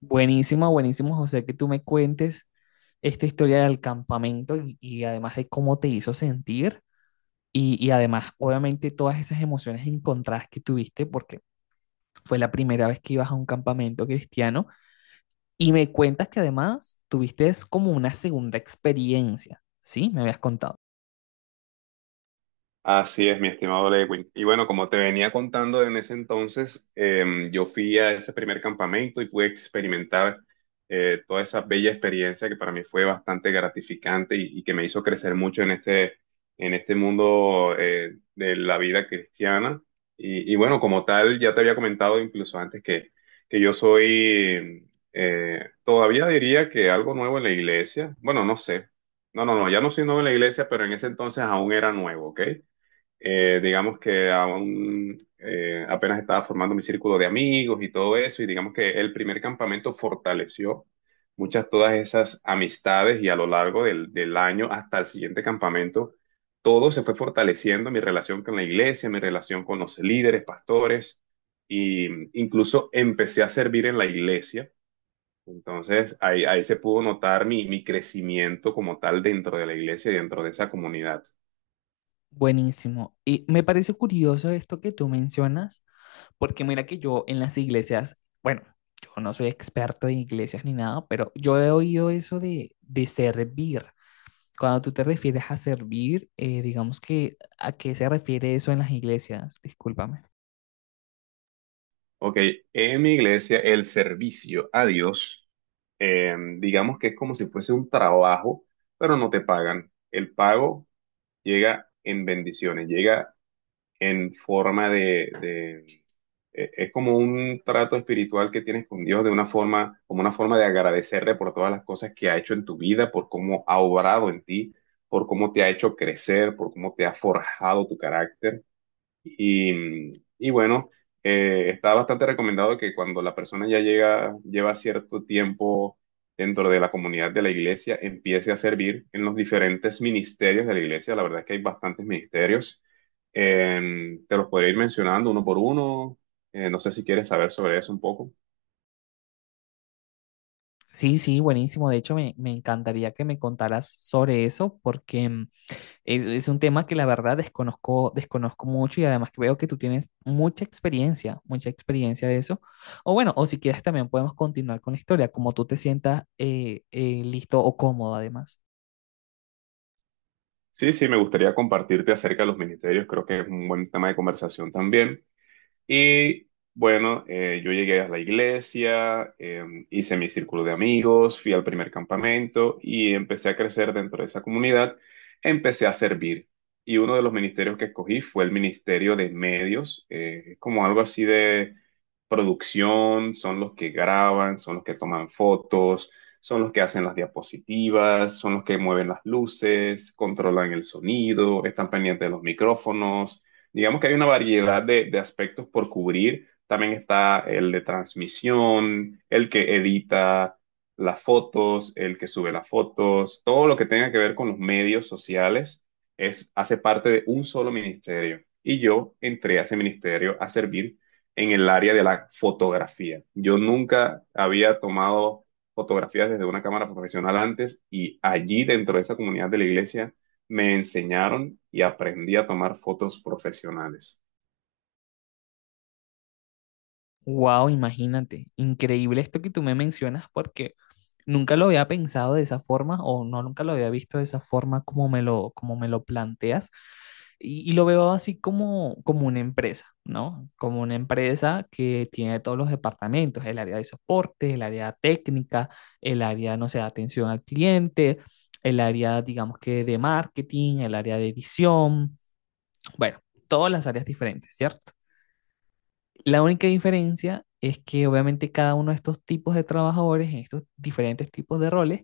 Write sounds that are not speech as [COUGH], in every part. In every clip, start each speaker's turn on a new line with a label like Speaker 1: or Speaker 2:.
Speaker 1: Buenísimo, buenísimo, José, que tú me cuentes esta historia del campamento y además de cómo te hizo sentir y además, obviamente, todas esas emociones encontradas que tuviste porque fue la primera vez que ibas a un campamento cristiano y me cuentas que además tuviste es como una segunda experiencia, ¿sí? Me habías contado.
Speaker 2: Así es, mi estimado Lewin. Y bueno, como te venía contando en ese entonces, yo fui a ese primer campamento y pude experimentar toda esa bella experiencia que para mí fue bastante gratificante y que me hizo crecer mucho en este mundo de la vida cristiana. Y bueno, como tal, ya te había comentado incluso antes que yo soy, todavía diría que algo nuevo en la iglesia. Bueno, no sé. No, no, no, ya no soy nuevo en la iglesia, pero en ese entonces aún era nuevo, ¿ok? Digamos que aún apenas estaba formando mi círculo de amigos y todo eso, y digamos que el primer campamento fortaleció muchas todas esas amistades y a lo largo del año hasta el siguiente campamento, todo se fue fortaleciendo, mi relación con la iglesia, mi relación con los líderes, pastores, y incluso empecé a servir en la iglesia. Entonces ahí se pudo notar mi crecimiento como tal dentro de la iglesia y dentro de esa comunidad.
Speaker 1: Buenísimo. Y me parece curioso esto que tú mencionas, porque mira que yo en las iglesias, bueno, yo no soy experto en iglesias ni nada, pero yo he oído eso de servir. Cuando tú te refieres a servir, digamos que, ¿a qué se refiere eso en las iglesias? Discúlpame.
Speaker 2: Ok, en mi iglesia el servicio a Dios, digamos que es como si fuese un trabajo, pero no te pagan. El pago llega en bendiciones, llega en forma de. Es como un trato espiritual que tienes con Dios de una forma, como una forma de agradecerle por todas las cosas que ha hecho en tu vida, por cómo ha obrado en ti, por cómo te ha hecho crecer, por cómo te ha forjado tu carácter. Y, y bueno, está bastante recomendado que cuando la persona ya llega, lleva cierto tiempo dentro de la comunidad de la iglesia, empiece a servir en los diferentes ministerios de la iglesia. La verdad es que hay bastantes ministerios. Te los podría ir mencionando uno por uno. No sé si quieres saber sobre eso un poco.
Speaker 1: Sí, sí, buenísimo. De hecho, me encantaría que me contaras sobre eso porque es un tema que la verdad desconozco, desconozco mucho y además que veo que tú tienes mucha experiencia de eso. O bueno, o si quieres también podemos continuar con la historia, como tú te sientas listo o cómodo además.
Speaker 2: Sí, sí, me gustaría compartirte acerca de los ministerios. Creo que es un buen tema de conversación también. Y bueno, yo llegué a la iglesia, hice mi círculo de amigos, fui al primer campamento y empecé a crecer dentro de esa comunidad. Empecé a servir. Y uno de los ministerios que escogí fue el Ministerio de Medios, como algo así de producción, son los que graban, son los que toman fotos, son los que hacen las diapositivas, son los que mueven las luces, controlan el sonido, están pendientes de los micrófonos. Digamos que hay una variedad de aspectos por cubrir. También está el de transmisión, el que edita las fotos, el que sube las fotos, todo lo que tenga que ver con los medios sociales es, hace parte de un solo ministerio. Y yo entré a ese ministerio a servir en el área de la fotografía. Yo nunca había tomado fotografías desde una cámara profesional antes y allí dentro de esa comunidad de la iglesia me enseñaron y aprendí a tomar fotos profesionales.
Speaker 1: Wow, imagínate, increíble esto que tú me mencionas porque nunca lo había pensado de esa forma o no, nunca lo había visto de esa forma como me como me lo planteas y lo veo así como, como una empresa, ¿no? Como una empresa que tiene todos los departamentos, el área de soporte, el área técnica, el área, no sé, de atención al cliente, el área, digamos que de marketing, el área de edición, bueno, todas las áreas diferentes, ¿cierto? La única diferencia es que obviamente cada uno de estos tipos de trabajadores, en estos diferentes tipos de roles,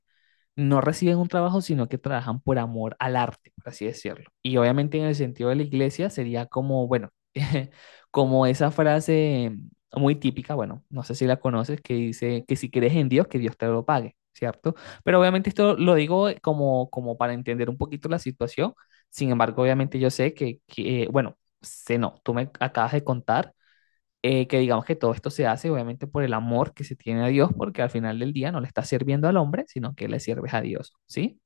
Speaker 1: no reciben un trabajo, sino que trabajan por amor al arte, por así decirlo. Y obviamente en el sentido de la iglesia sería como, bueno, [LAUGHS] como esa frase muy típica, bueno, no sé si la conoces, que dice que si crees en Dios, que Dios te lo pague, ¿cierto? Pero obviamente esto lo digo como, como para entender un poquito la situación. Sin embargo, obviamente yo sé que bueno, sé no, tú me acabas de contar, que digamos que todo esto se hace obviamente por el amor que se tiene a Dios, porque al final del día no le estás sirviendo al hombre, sino que le sirves a Dios, ¿sí?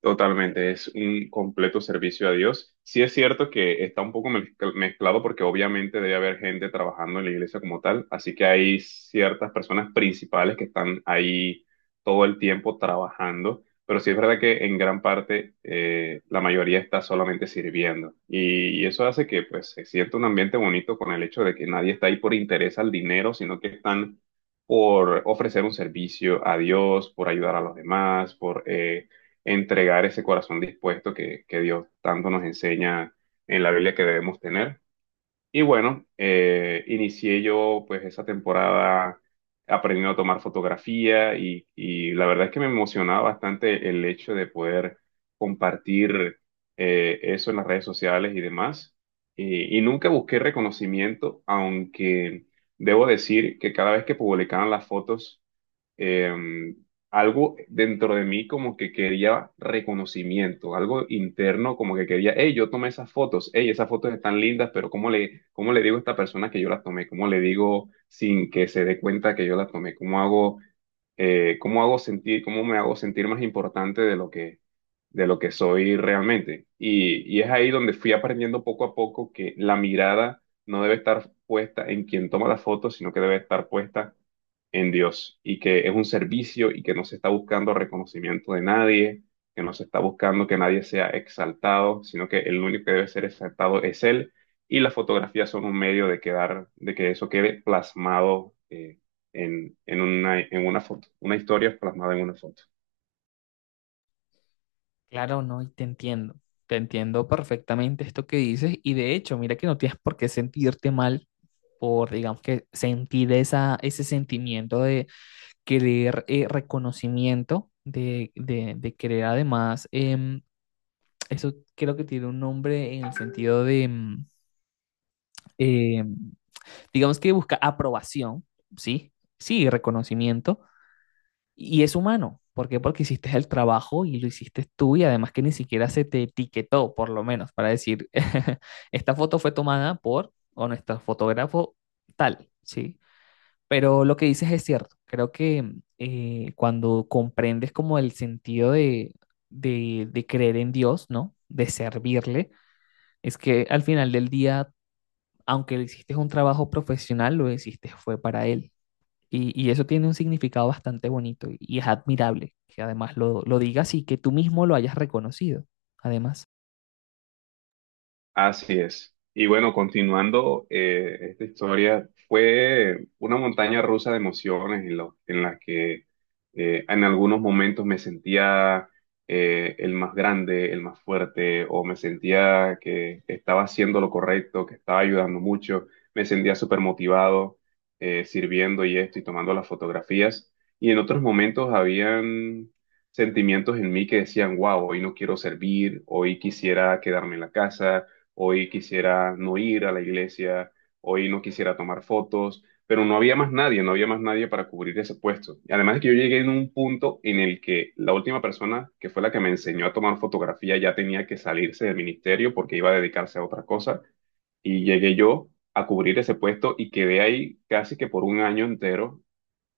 Speaker 2: Totalmente, es un completo servicio a Dios. Sí es cierto que está un poco mezclado porque obviamente debe haber gente trabajando en la iglesia como tal, así que hay ciertas personas principales que están ahí todo el tiempo trabajando, pero sí es verdad que en gran parte la mayoría está solamente sirviendo y eso hace que pues se sienta un ambiente bonito con el hecho de que nadie está ahí por interés al dinero, sino que están por ofrecer un servicio a Dios, por ayudar a los demás, por... entregar ese corazón dispuesto que Dios tanto nos enseña en la Biblia que debemos tener. Y bueno, inicié yo pues esa temporada aprendiendo a tomar fotografía y la verdad es que me emocionaba bastante el hecho de poder compartir eso en las redes sociales y demás. Y nunca busqué reconocimiento, aunque debo decir que cada vez que publicaban las fotos, eh, algo dentro de mí como que quería reconocimiento, algo interno como que quería, hey, yo tomé esas fotos, hey, esas fotos están lindas, pero ¿cómo le digo a esta persona que yo las tomé? ¿Cómo le digo sin que se dé cuenta que yo las tomé? Cómo hago sentir, cómo me hago sentir más importante de lo que soy realmente? Y es ahí donde fui aprendiendo poco a poco que la mirada no debe estar puesta en quien toma las fotos, sino que debe estar puesta en Dios y que es un servicio y que no se está buscando reconocimiento de nadie, que no se está buscando que nadie sea exaltado, sino que el único que debe ser exaltado es Él y las fotografías son un medio de quedar, de que eso quede plasmado en una foto, una historia plasmada en una foto.
Speaker 1: Claro, no, y te entiendo perfectamente esto que dices, y de hecho, mira que no tienes por qué sentirte mal por, digamos que, sentir esa, ese sentimiento de querer reconocimiento, querer además, eso creo que tiene un nombre en el sentido de... eh, digamos que busca aprobación, ¿sí? Sí, reconocimiento, y es humano. ¿Por qué? Porque hiciste el trabajo y lo hiciste tú y además que ni siquiera se te etiquetó, por lo menos, para decir, [LAUGHS] esta foto fue tomada por o nuestro fotógrafo tal, ¿sí? Pero lo que dices es cierto. Creo que cuando comprendes como el sentido de, creer en Dios, ¿no? De servirle, es que al final del día, aunque lo hiciste un trabajo profesional, lo hiciste fue para Él. Y eso tiene un significado bastante bonito y es admirable que además lo digas y que tú mismo lo hayas reconocido, además.
Speaker 2: Así es. Y bueno, continuando esta historia, fue una montaña rusa de emociones en, en la que en algunos momentos me sentía el más grande, el más fuerte, o me sentía que estaba haciendo lo correcto, que estaba ayudando mucho, me sentía súper motivado sirviendo y esto y tomando las fotografías. Y en otros momentos habían sentimientos en mí que decían, wow, hoy no quiero servir, hoy quisiera quedarme en la casa, hoy quisiera no ir a la iglesia, hoy no quisiera tomar fotos, pero no había más nadie, no había más nadie para cubrir ese puesto. Y además es que yo llegué en un punto en el que la última persona que fue la que me enseñó a tomar fotografía ya tenía que salirse del ministerio porque iba a dedicarse a otra cosa y llegué yo a cubrir ese puesto y quedé ahí casi que por un año entero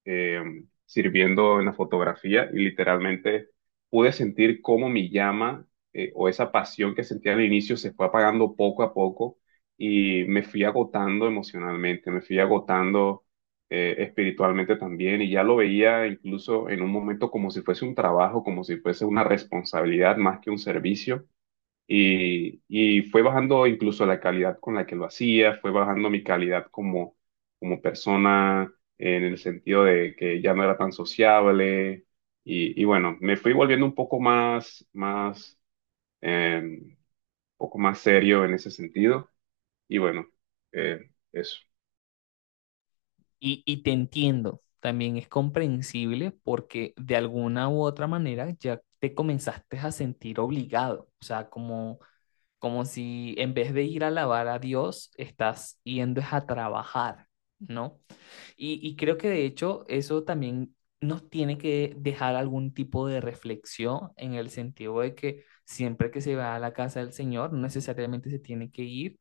Speaker 2: eh, sirviendo en la fotografía y literalmente pude sentir cómo mi llama, o esa pasión que sentía al inicio, se fue apagando poco a poco y me fui agotando emocionalmente, me fui agotando espiritualmente también y ya lo veía incluso en un momento como si fuese un trabajo, como si fuese una responsabilidad más que un servicio. Y fue bajando incluso la calidad con la que lo hacía, fue bajando mi calidad como, como persona en el sentido de que ya no era tan sociable. Y bueno, me fui volviendo un poco más, más, un poco más serio en ese sentido. Y bueno, eso.
Speaker 1: Y te entiendo, también es comprensible porque de alguna u otra manera ya te comenzaste a sentir obligado, o sea, como, como si en vez de ir a alabar a Dios, estás yendo es a trabajar, ¿no? Y creo que de hecho eso también nos tiene que dejar algún tipo de reflexión en el sentido de que siempre que se va a la casa del Señor, no necesariamente se tiene que ir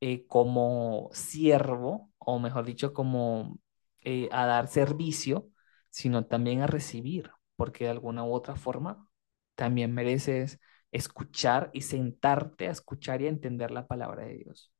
Speaker 1: como siervo, o mejor dicho, como a dar servicio, sino también a recibir, porque de alguna u otra forma también mereces escuchar y sentarte a escuchar y a entender la palabra de Dios.